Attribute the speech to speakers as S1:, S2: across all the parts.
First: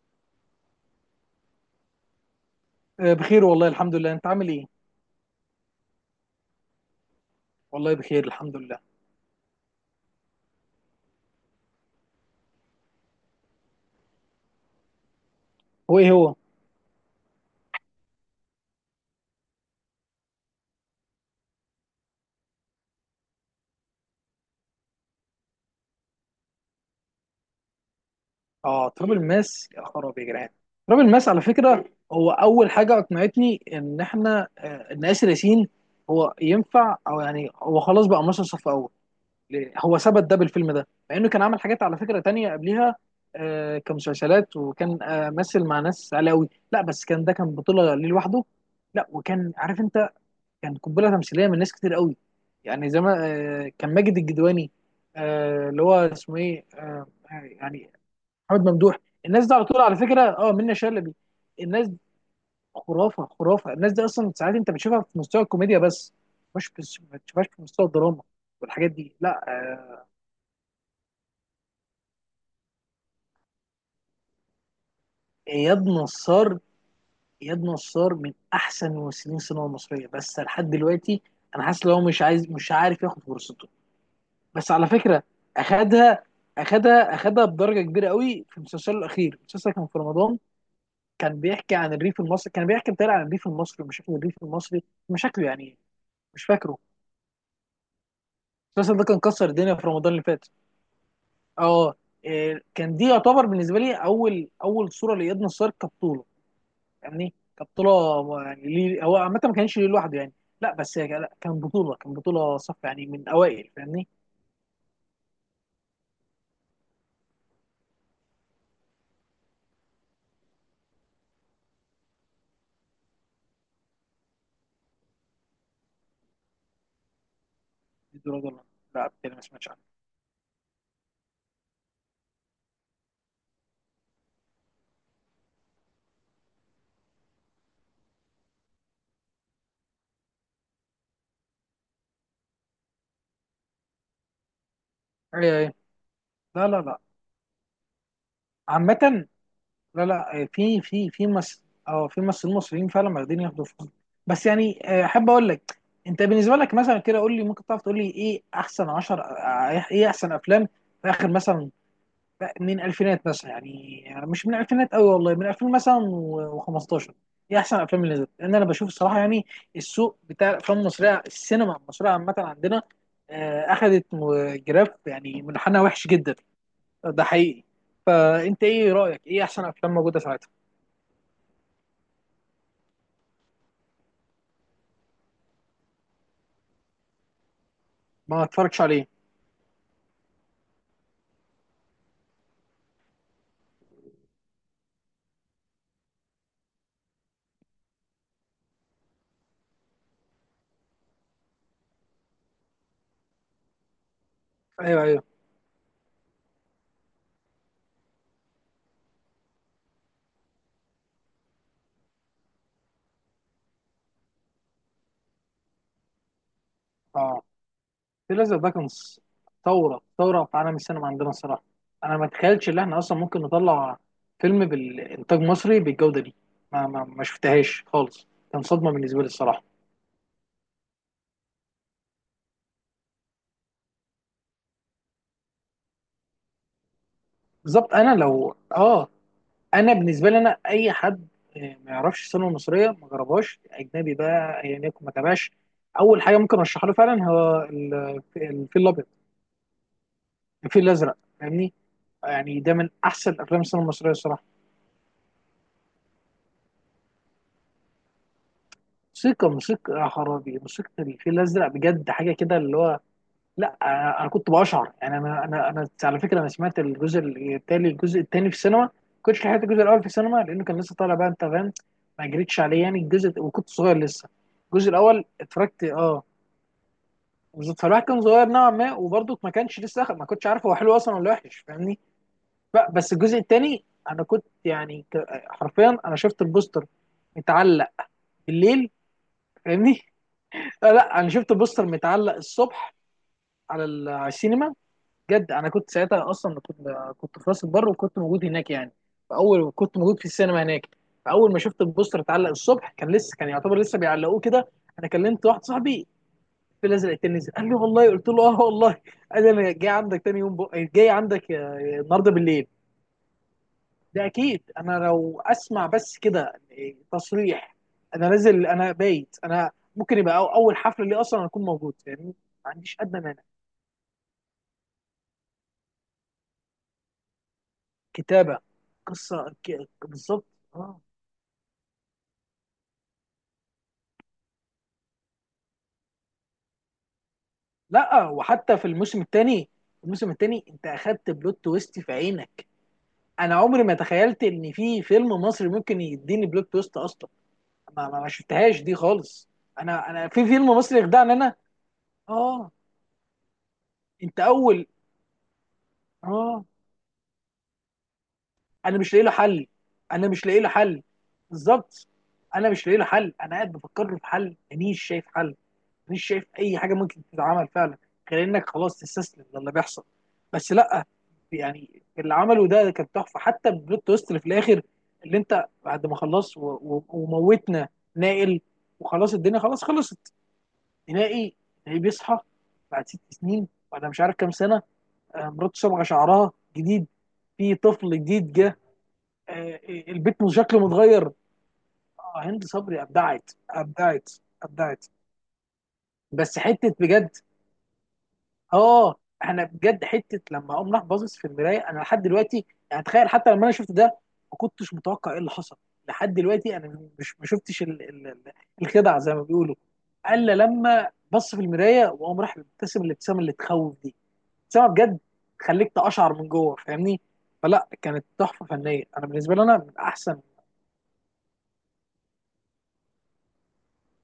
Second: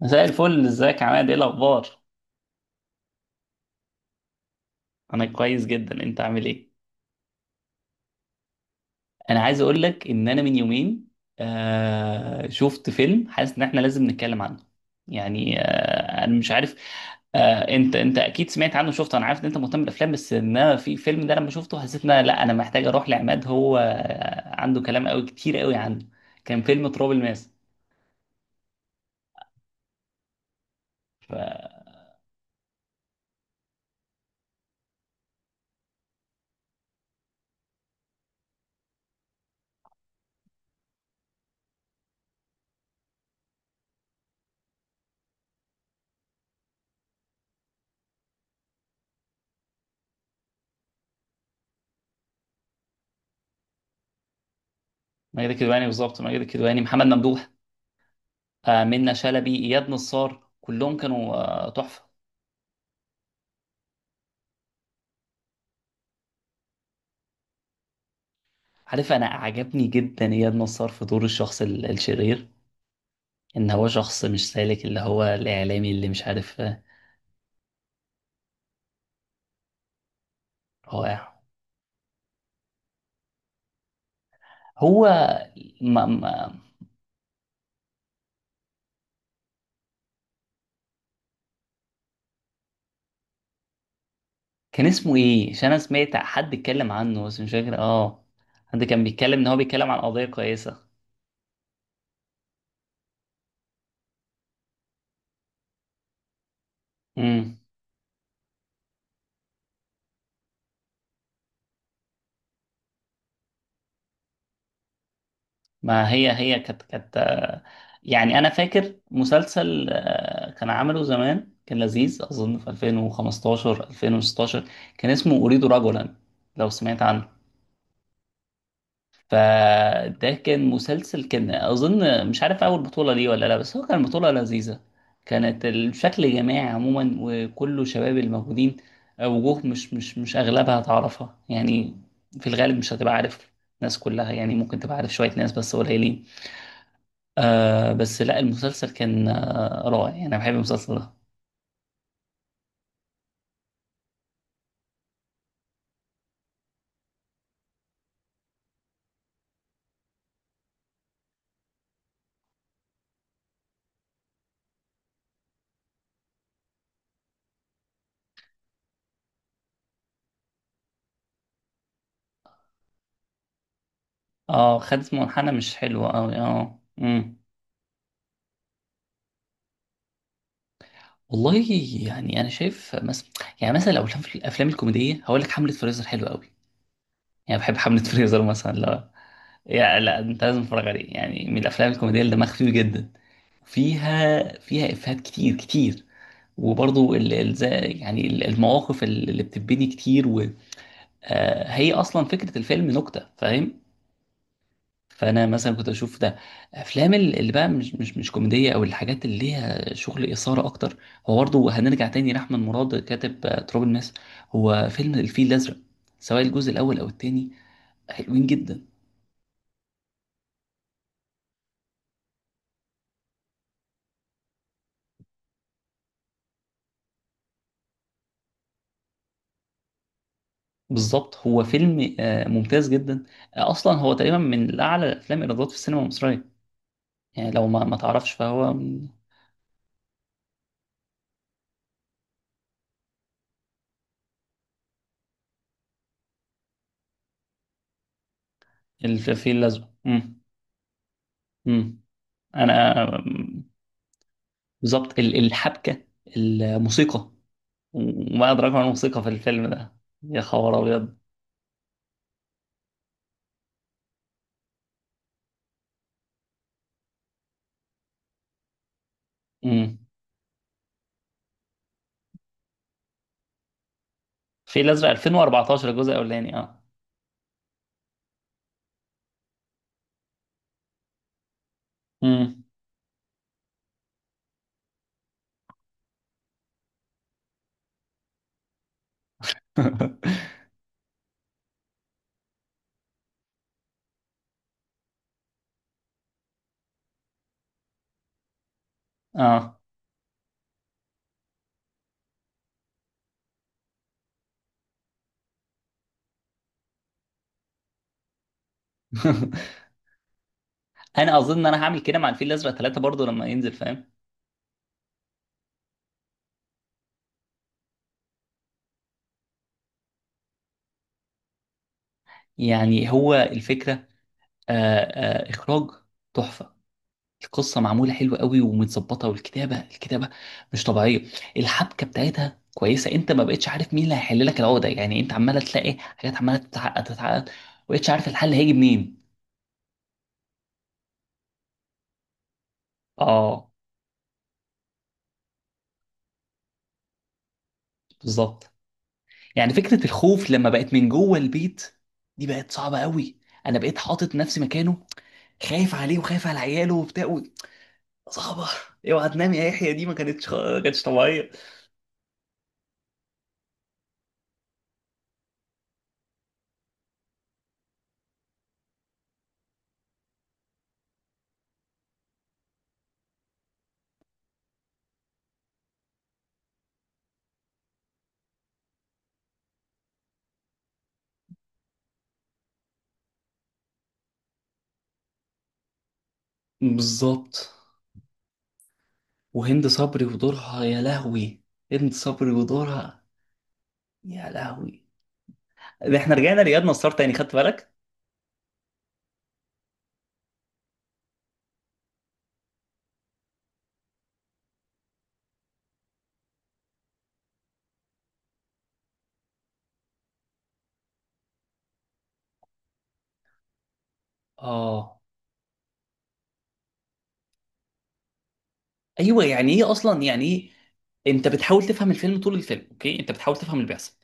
S1: مساء الفل، ازيك يا عماد؟ ايه الاخبار؟
S2: بخير والله الحمد لله. انت عامل ايه؟
S1: انا كويس جدا. انت عامل ايه؟
S2: والله بخير الحمد لله.
S1: انا عايز اقول لك ان انا من يومين شفت فيلم، حاسس ان احنا لازم نتكلم عنه. يعني،
S2: هو ايه هو؟
S1: انا مش عارف. انت اكيد سمعت عنه، شفته. انا عارف ان انت مهتم بالافلام، بس ان انا في فيلم ده لما شفته حسيت ان لا، انا محتاج اروح لعماد. هو عنده كلام قوي، كتير قوي عنه. كان فيلم تراب الماس.
S2: اه، تراب الماس، يا خرابي يا جدعان! تراب الماس على فكره. هو اول حاجه اقنعتني ان احنا آه، ان اسر ياسين، هو ينفع، يعني هو خلاص بقى مصر صف اول؟ ليه؟ هو ثبت ده بالفيلم ده، مع انه كان عمل حاجات على فكره تانية قبلها. كمسلسلات، وكان مثل مع ناس علاوي، لا بس كان ده كان بطوله ليه لوحده. لا، وكان عارف انت، كان قنبله تمثيليه من ناس كتير قوي. يعني زي ما، كان ماجد الجدواني،
S1: ماجد
S2: اللي
S1: الكدواني
S2: هو
S1: بالظبط.
S2: اسمه
S1: ماجد
S2: ايه،
S1: الكدواني، محمد ممدوح.
S2: يعني محمد ممدوح.
S1: منة
S2: الناس دي
S1: شلبي،
S2: على طول
S1: اياد
S2: على فكره.
S1: نصار،
S2: اه، منة
S1: كلهم
S2: شلبي.
S1: كانوا
S2: الناس دي
S1: تحفة.
S2: خرافه، خرافه. الناس دي اصلا ساعات انت بتشوفها في مستوى الكوميديا بس، مش بس، ما بتشوفهاش في مستوى الدراما والحاجات
S1: عارف،
S2: دي.
S1: انا
S2: لا،
S1: عجبني جدا اياد نصار في دور الشخص الشرير. ان هو شخص مش سالك، اللي هو
S2: اياد
S1: الاعلامي اللي مش
S2: نصار،
S1: عارف.
S2: اياد نصار من احسن ممثلين السينما المصريه بس لحد دلوقتي.
S1: رائع.
S2: انا حاسس ان هو مش عارف ياخد فرصته، بس على
S1: هو
S2: فكره
S1: ما
S2: اخدها،
S1: ما
S2: اخدها اخدها بدرجه كبيره قوي في مسلسله الاخير. المسلسل كان في رمضان، كان بيحكي عن الريف المصري، كان بيحكي عن الريف المصري ومشاكل الريف المصري،
S1: كان اسمه
S2: مشاكله
S1: ايه؟ عشان
S2: يعني.
S1: انا سمعت
S2: مش
S1: حد
S2: فاكره.
S1: اتكلم عنه بس مش فاكر. اه. حد
S2: المسلسل
S1: كان
S2: ده كان
S1: بيتكلم ان
S2: كسر
S1: هو
S2: الدنيا في
S1: بيتكلم عن
S2: رمضان اللي
S1: قضية
S2: فات.
S1: كويسة.
S2: اه، إيه، كان دي يعتبر بالنسبه لي اول صوره لاياد نصار كبطوله، يعني
S1: امم.
S2: كبطوله، يعني ليه هو عامه ما كانش ليه لوحده يعني. لا بس هي كان- لا كان بطوله صف يعني، من اوائل، فاهمني.
S1: ما هي كانت. يعني، انا فاكر مسلسل كان عمله زمان، كان لذيذ، اظن في 2015 2016. كان اسمه اريد رجلا، لو سمعت عنه.
S2: دي درجه. لا، بالتالي ما سمعتش عنها.
S1: فده كان مسلسل، كان اظن مش عارف اول بطولة ليه ولا لا، بس هو كان بطولة لذيذة. كانت الشكل جماعي عموما، وكله شباب الموجودين. وجوه مش اغلبها تعرفها، يعني. في الغالب مش هتبقى عارف. ناس كلها، يعني ممكن تبقى عارف شوية
S2: إيه،
S1: ناس
S2: ايه.
S1: بس قليلين.
S2: لا لا لا.
S1: بس لا، المسلسل
S2: عامة،
S1: كان
S2: لا
S1: رائع، يعني انا
S2: لا،
S1: بحب
S2: في
S1: المسلسل
S2: في
S1: ده.
S2: في مس اه في ممثلين مصريين فعلا واخدين ياخدوا فلوس. بس يعني، احب اقول لك، انت بالنسبه لك مثلا كده، قول لي، ممكن تعرف تقول لي ايه احسن 10، ايه احسن افلام في اخر مثلا، من الفينات مثلا، يعني مش من الفينات قوي، والله من 2000 مثلا و15، ايه احسن افلام اللي نزلت؟ لان انا بشوف الصراحه يعني السوق بتاع الافلام المصريه، السينما المصريه عامه عندنا، اخذت
S1: اه،
S2: جراف،
S1: خدت
S2: يعني
S1: منحنى مش
S2: منحنى وحش
S1: حلو
S2: جدا.
S1: قوي. اه.
S2: ده
S1: امم.
S2: حقيقي. فانت ايه رايك، ايه احسن افلام موجوده ساعتها؟
S1: والله، يعني انا شايف مثلا. يعني مثلا لو الافلام الأفلام الكوميديه، هقول لك حمله فريزر حلوه قوي. يعني بحب حملة فريزر
S2: ما
S1: مثلا.
S2: اتفرجش عليه.
S1: لا. يا، لا، انت لازم تتفرج عليه، يعني من الافلام الكوميديه اللي دمها خفيف جدا. فيها افيهات كتير كتير. وبرضو ال... ال... زي- يعني المواقف اللي بتبني كتير. هي اصلا فكره الفيلم نكته، فاهم؟
S2: ايوه، ايوه،
S1: فانا مثلا كنت اشوف ده. افلام اللي بقى مش كوميديه، او الحاجات اللي ليها شغل اثاره اكتر. هو برضو هنرجع تاني لاحمد مراد، كاتب تراب الماس. هو فيلم الفيل الازرق، سواء الجزء الاول او
S2: اه.
S1: التاني.
S2: في
S1: حلوين
S2: لازم ده
S1: جدا.
S2: كان ثوره، ثوره في عالم السينما عندنا الصراحه. انا ما اتخيلش ان احنا اصلا ممكن نطلع فيلم بالانتاج مصري بالجوده دي. ما شفتهاش خالص، كان صدمه بالنسبه لي الصراحه.
S1: بالظبط، هو فيلم ممتاز جدا. اصلا هو تقريبا من اعلى الافلام ايرادات في السينما المصريه. يعني لو ما
S2: بالظبط.
S1: ما
S2: انا
S1: تعرفش،
S2: لو
S1: فهو من...
S2: اه انا بالنسبه لي، انا اي حد آه، ما يعرفش السينما المصريه، ما جربهاش، اجنبي بقى ايا يكن ما تابعش، اول حاجه ممكن ارشحها له فعلا هو الفيل الابيض،
S1: الفيل الازرق. امم.
S2: الفيل الازرق، فاهمني.
S1: امم.
S2: يعني ده من
S1: انا
S2: احسن افلام
S1: آم،
S2: السينما المصريه الصراحه.
S1: بالظبط. الحبكه. الموسيقى. وما ادراك ما الموسيقى في
S2: موسيقى،
S1: الفيلم
S2: موسيقى،
S1: ده!
S2: يا
S1: يا
S2: خرابي!
S1: خبر
S2: موسيقى
S1: ابيض!
S2: الفيل الازرق بجد حاجه كده اللي هو، لا انا كنت بشعر، يعني انا على فكره، انا سمعت الجزء التاني، الجزء التاني في السينما. كنتش لحقت الجزء
S1: امم.
S2: الاول في السينما لانه كان لسه طالع بقى، انت فاهم. ما جريتش عليه يعني الجزء، وكنت صغير لسه.
S1: الفيل
S2: الجزء
S1: الازرق
S2: الاول اتفرجت،
S1: 2014، الجزء
S2: اه.
S1: الاولاني. اه.
S2: بالظبط، فالواحد كان صغير نوعا ما، وبرضه ما كانش لسه ما كنتش عارف هو حلو اصلا ولا وحش، فاهمني.
S1: امم.
S2: بس الجزء التاني، انا كنت يعني حرفيا انا شفت البوستر متعلق بالليل، فاهمني. لا، لا، انا شفت بوستر متعلق الصبح على السينما. بجد، انا كنت ساعتها اصلا كنت، كنت في راس البر وكنت موجود هناك يعني، فاول
S1: اه.
S2: كنت موجود في السينما هناك. فاول ما شفت البوستر اتعلق الصبح، كان لسه، كان يعتبر لسه بيعلقوه كده. انا كلمت واحد صاحبي، في الازرق نزل، قال لي والله، قلت له اه والله. قال لي انا جاي عندك تاني يوم جاي
S1: انا
S2: عندك
S1: اظن ان انا هعمل كده مع
S2: النهارده
S1: الفيل
S2: بالليل.
S1: الازرق ثلاثة برضو لما ينزل، فاهم؟
S2: ده اكيد، انا لو اسمع بس كده تصريح انا نازل، انا بايت، انا ممكن يبقى اول حفله لي اصلا اكون موجود يعني. ما عنديش
S1: يعني
S2: ادنى
S1: هو
S2: مانع.
S1: الفكره. آه، اخراج تحفه. القصه معموله حلوه
S2: كتابه،
S1: قوي ومتظبطه،
S2: قصه
S1: والكتابه
S2: بالظبط.
S1: مش
S2: اه.
S1: طبيعيه. الحبكه بتاعتها كويسه، انت ما بقتش عارف مين اللي هيحل لك العقده. يعني انت عماله تلاقي حاجات عماله تتعقد تتعقد، ما بقتش
S2: لا،
S1: عارف الحل هيجي
S2: وحتى في الموسم
S1: منين.
S2: الثاني، الموسم الثاني انت اخدت بلوت تويست في عينك. انا
S1: اه.
S2: عمري ما تخيلت ان في فيلم مصري ممكن يديني بلوت تويست اصلا. ما
S1: بالظبط.
S2: شفتهاش دي خالص.
S1: يعني فكره
S2: انا في
S1: الخوف
S2: فيلم
S1: لما بقت
S2: مصري
S1: من
S2: يخدعني
S1: جوه
S2: انا؟
S1: البيت، دي
S2: اه،
S1: بقت صعبه قوي. انا بقيت حاطط
S2: انت
S1: نفسي
S2: اول،
S1: مكانه، خايف عليه وخايف على
S2: اه.
S1: عياله وبتاع صعبه.
S2: انا مش لاقي
S1: اوعى
S2: له
S1: تنام يا
S2: حل.
S1: يحيى، دي ما
S2: انا مش
S1: كانتش
S2: لاقي له
S1: ما
S2: حل.
S1: كانتش طبيعيه.
S2: بالظبط. انا مش لاقي له حل، انا قاعد بفكر له في حل، مانيش شايف حل، مانيش شايف اي حاجه ممكن تتعمل فعلا، غير انك خلاص تستسلم للي بيحصل. بس لا يعني، اللي عمله ده كان تحفه، حتى البلوت تويست اللي في الاخر، اللي انت بعد ما خلص وموتنا نائل وخلاص الدنيا خلاص خلصت، نهائي، نهائي، بيصحى بعد 6 سنين، ولا مش عارف كام سنه. مراته صبغه شعرها جديد،
S1: بالظبط.
S2: في طفل جديد جه،
S1: وهند صبري
S2: البيت مش شكله
S1: ودورها، يا
S2: متغير.
S1: لهوي! هند صبري
S2: هند صبري
S1: ودورها،
S2: ابدعت، ابدعت،
S1: يا
S2: ابدعت.
S1: لهوي! ده احنا
S2: بس
S1: رجعنا لإياد
S2: حته
S1: نصار
S2: بجد،
S1: تاني، خدت بالك؟
S2: اه. انا بجد حته لما اقوم راح باصص في المرايه انا لحد دلوقتي. يعني تخيل، حتى لما انا شفت ده ما كنتش متوقع ايه اللي حصل، لحد دلوقتي انا مش ما شفتش الخدعه زي ما بيقولوا، الا لما بص في المرايه وقام راح مبتسم الابتسامه اللي تخوف دي. ابتسامه بجد
S1: اه.
S2: تخليك تقشعر من جوه، فاهمني. فلا كانت تحفه فنيه، انا
S1: ايوه،
S2: بالنسبه لي
S1: يعني
S2: انا
S1: ايه
S2: من
S1: اصلا؟
S2: احسن.
S1: يعني ايه؟ انت بتحاول تفهم الفيلم طول الفيلم، اوكي، انت بتحاول تفهم اللي بيحصل.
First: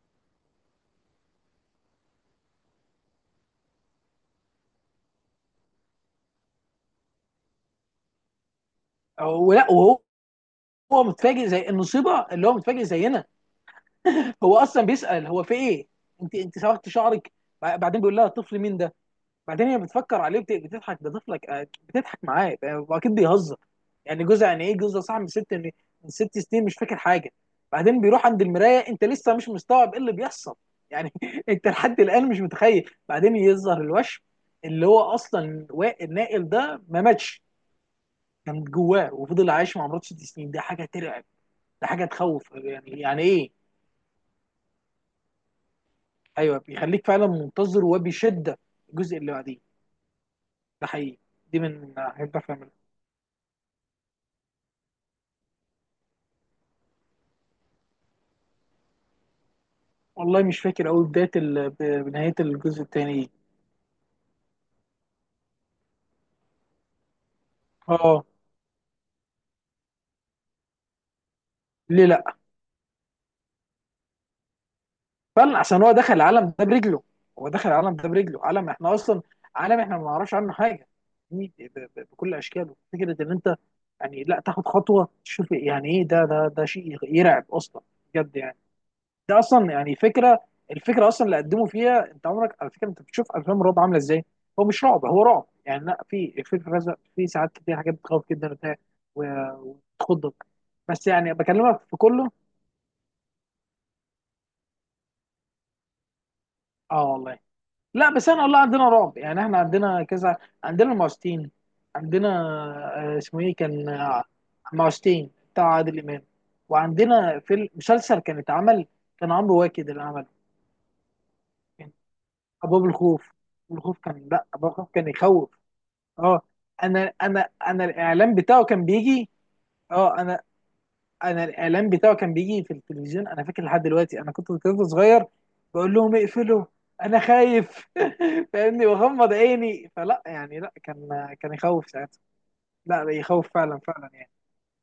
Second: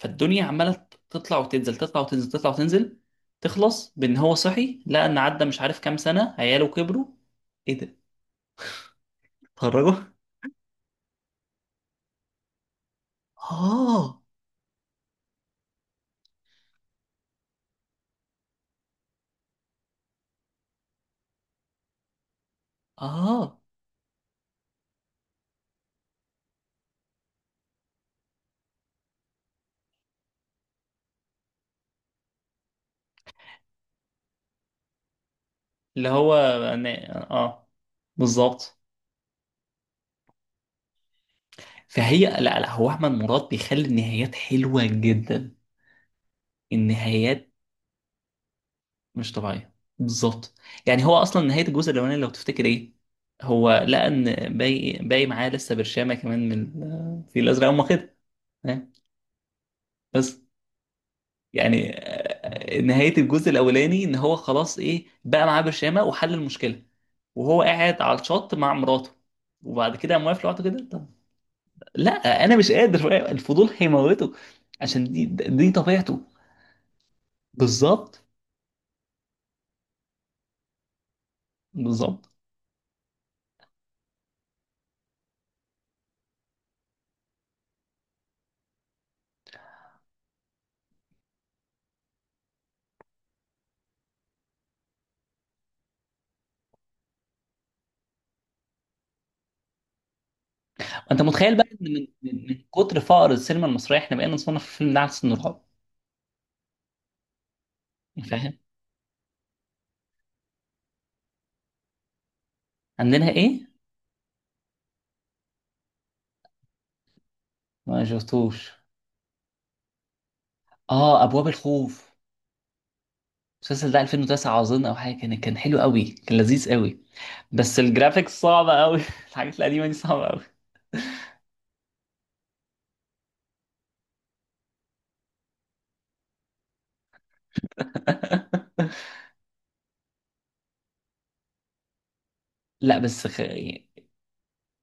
S1: فالدنيا عماله تطلع وتنزل، تطلع وتنزل، تطلع وتنزل. تخلص بان هو صحي، لقى ان عدى مش عارف كام سنه، عياله كبروا. ايه ده؟
S2: ولا
S1: اتخرجوا.
S2: وهو، هو متفاجئ زي المصيبه اللي هو متفاجئ زينا.
S1: اه.
S2: هو اصلا بيسال هو في ايه، انت صبغت شعرك؟ بعدين بيقول لها الطفل مين ده، بعدين هي بتفكر عليه بتضحك ده طفلك، بتضحك معاه، واكيد بيهزر
S1: اه.
S2: يعني جوزها، يعني ايه جوزها صاحب من ست من 6 سنين مش فاكر حاجه. بعدين بيروح عند المرايه، انت لسه مش مستوعب ايه اللي بيحصل يعني انت لحد الان مش متخيل، بعدين يظهر الوشم، اللي هو اصلا
S1: اللي هو
S2: النائل ده ما ماتش،
S1: اه.
S2: كان
S1: بالظبط.
S2: جواه وفضل عايش مع مراته 6 سنين. دي حاجه ترعب، ده حاجه
S1: فهي... لا،
S2: تخوف،
S1: لا، هو
S2: يعني
S1: احمد
S2: يعني
S1: مراد
S2: ايه!
S1: بيخلي النهايات حلوه جدا.
S2: ايوه، بيخليك فعلا
S1: النهايات
S2: منتظر وبشده الجزء
S1: مش
S2: اللي بعديه.
S1: طبيعيه. بالظبط.
S2: ده
S1: يعني هو
S2: حقيقي.
S1: اصلا،
S2: دي
S1: نهايه الجزء
S2: من
S1: الاولاني
S2: حاجات
S1: لو
S2: بعرف
S1: تفتكر
S2: اعملها.
S1: ايه؟ هو لقى ان باقي معاه لسه برشامه كمان من الفيل الازرق. هم كده. ها؟ بس.
S2: والله مش فاكر قوي بدايه
S1: يعني
S2: بنهايه الجزء
S1: نهايه
S2: الثاني دي.
S1: الجزء الاولاني ان هو خلاص، ايه، بقى معاه برشامه وحل المشكله، وهو قاعد على
S2: اه.
S1: الشط مع مراته. وبعد كده قام واقف لوحده كده. طب.
S2: ليه لا؟
S1: لا. انا مش قادر، الفضول هيموته. عشان دي
S2: فعلا،
S1: دي
S2: عشان هو دخل
S1: طبيعته.
S2: العالم ده برجله، هو دخل العالم ده
S1: بالظبط.
S2: برجله، عالم احنا اصلا، عالم احنا ما نعرفش عنه حاجه، يعني
S1: بالظبط.
S2: بكل اشكاله، فكره ان انت يعني لا تاخد خطوه تشوف يعني ايه ده، ده شيء يرعب اصلا بجد يعني. ده اصلا يعني فكره، الفكره اصلا اللي قدموا فيها، انت عمرك على فكره انت بتشوف افلام الرعب عامله ازاي؟ هو مش رعب، هو رعب يعني، لا في الرزق في ساعات كتير حاجات بتخوف جدا وبتاع وتخضك، بس
S1: انت
S2: يعني
S1: متخيل بقى ان
S2: بكلمك في
S1: من
S2: كله.
S1: من من كتر فقر السينما المصريه، احنا بقينا نصنف الفيلم ده على سن رعب؟
S2: اه والله. لا بس انا
S1: فاهم.
S2: والله عندنا رعب يعني، احنا عندنا كذا، عندنا المعوذتين، عندنا
S1: عندنا
S2: اسمه ايه،
S1: ايه؟
S2: كان المعوذتين بتاع عادل امام. وعندنا في
S1: ما
S2: المسلسل كان
S1: شفتوش.
S2: اتعمل، كان عمرو واكد اللي عمله،
S1: اه، ابواب
S2: كان
S1: الخوف.
S2: ابواب الخوف.
S1: المسلسل
S2: الخوف
S1: ده
S2: كان، لا
S1: 2009
S2: ابواب
S1: اظن،
S2: الخوف
S1: او
S2: كان
S1: حاجه، كان
S2: يخوف.
S1: حلو قوي، كان
S2: اه.
S1: لذيذ قوي.
S2: انا انا
S1: بس
S2: انا الاعلان
S1: الجرافيكس
S2: بتاعه
S1: صعبه
S2: كان
S1: قوي.
S2: بيجي،
S1: الحاجات القديمه دي
S2: اه.
S1: صعبه قوي.
S2: انا انا الاعلان بتاعه كان بيجي في التلفزيون، انا فاكر لحد دلوقتي، انا كنت طفل صغير بقول لهم اقفلوا، انا خايف فاهمني، واغمض عيني، فلا يعني لا، كان يخوف ساعتها.
S1: لا،
S2: لا، لا،
S1: بس
S2: يخوف فعلا فعلا يعني.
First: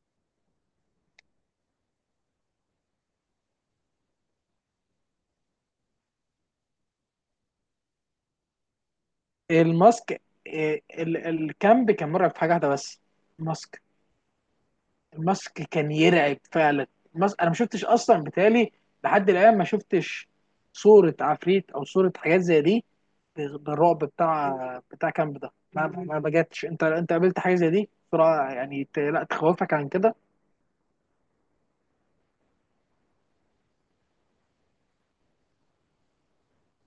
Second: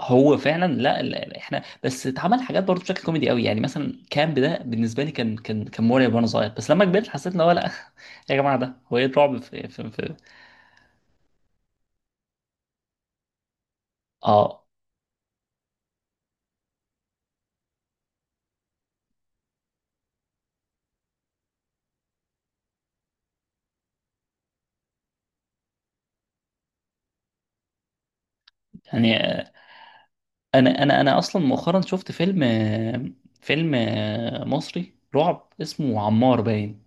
S1: هو فعلا. لا، لا، احنا بس اتعمل حاجات برضه بشكل كوميدي قوي، يعني مثلا كامب ده بالنسبه لي كان مرعب وانا صغير، بس لما كبرت حسيت ان هو لا. يا جماعه، ده هو ايه الرعب في؟
S2: الماسك، إيه، الكامب كان مرعب في حاجه واحده بس، الماسك.
S1: اه.
S2: الماسك كان يرعب فعلا. الماسك انا ما شفتش اصلا، بالتالي لحد الان ما شفتش صوره عفريت او صوره حاجات زي دي بالرعب بتاع، بتاع كامب ده. ما بجاتش، انت قابلت حاجه زي دي بسرعه، يعني
S1: يعني
S2: لا تخوفك عن كده؟
S1: انا اصلا مؤخرا شفت فيلم فيلم مصري رعب، اسمه عمار، باين.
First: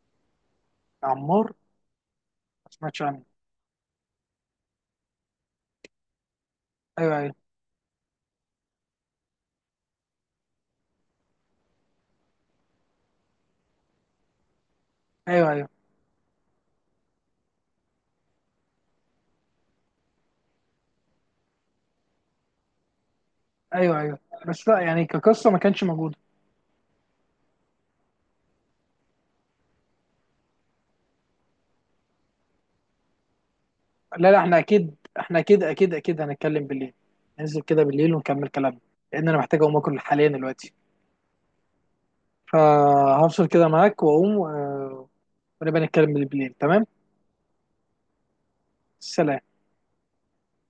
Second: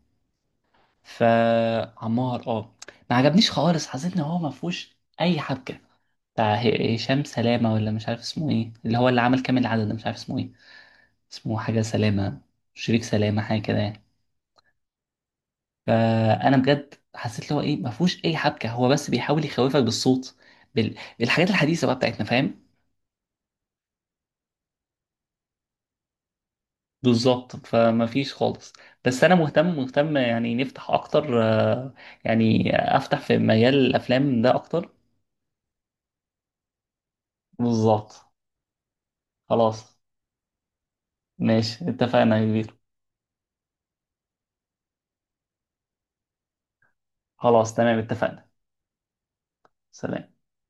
S2: يا عمار،
S1: فعمار،
S2: ما
S1: اه،
S2: سمعتش
S1: ما
S2: عنه.
S1: عجبنيش خالص. حسيت ان هو ما فيهوش اي حبكه. بتاع هشام
S2: ايوه،
S1: سلامه، ولا مش عارف اسمه ايه، اللي هو اللي عمل كامل العدد ده، مش عارف اسمه ايه. اسمه حاجة سلامة، شريك سلامة، حاجة كده يعني.
S2: ايوه، ايوه،
S1: فأنا بجد حسيت اللي هو، إيه، ما فيهوش أي حبكة. هو بس بيحاول يخوفك بالصوت، بالحاجات الحديثة بقى بتاعتنا، فاهم؟
S2: ايوه، ايوه، ايوه. بس لا يعني كقصه ما كانش موجوده.
S1: بالظبط. فما فيش خالص. بس أنا مهتم مهتم، يعني نفتح أكتر يعني، أفتح في مجال
S2: لا لا،
S1: الأفلام ده
S2: احنا
S1: أكتر.
S2: اكيد، هنتكلم بالليل، ننزل كده بالليل
S1: بالظبط.
S2: ونكمل كلامنا، لان انا محتاج اقوم
S1: خلاص.
S2: اكل حاليا دلوقتي.
S1: ماشي، اتفقنا يا كبير.
S2: فهفصل كده معاك واقوم، ونبقى نتكلم بالليل، تمام.
S1: خلاص، تمام، اتفقنا.
S2: سلام.
S1: سلام.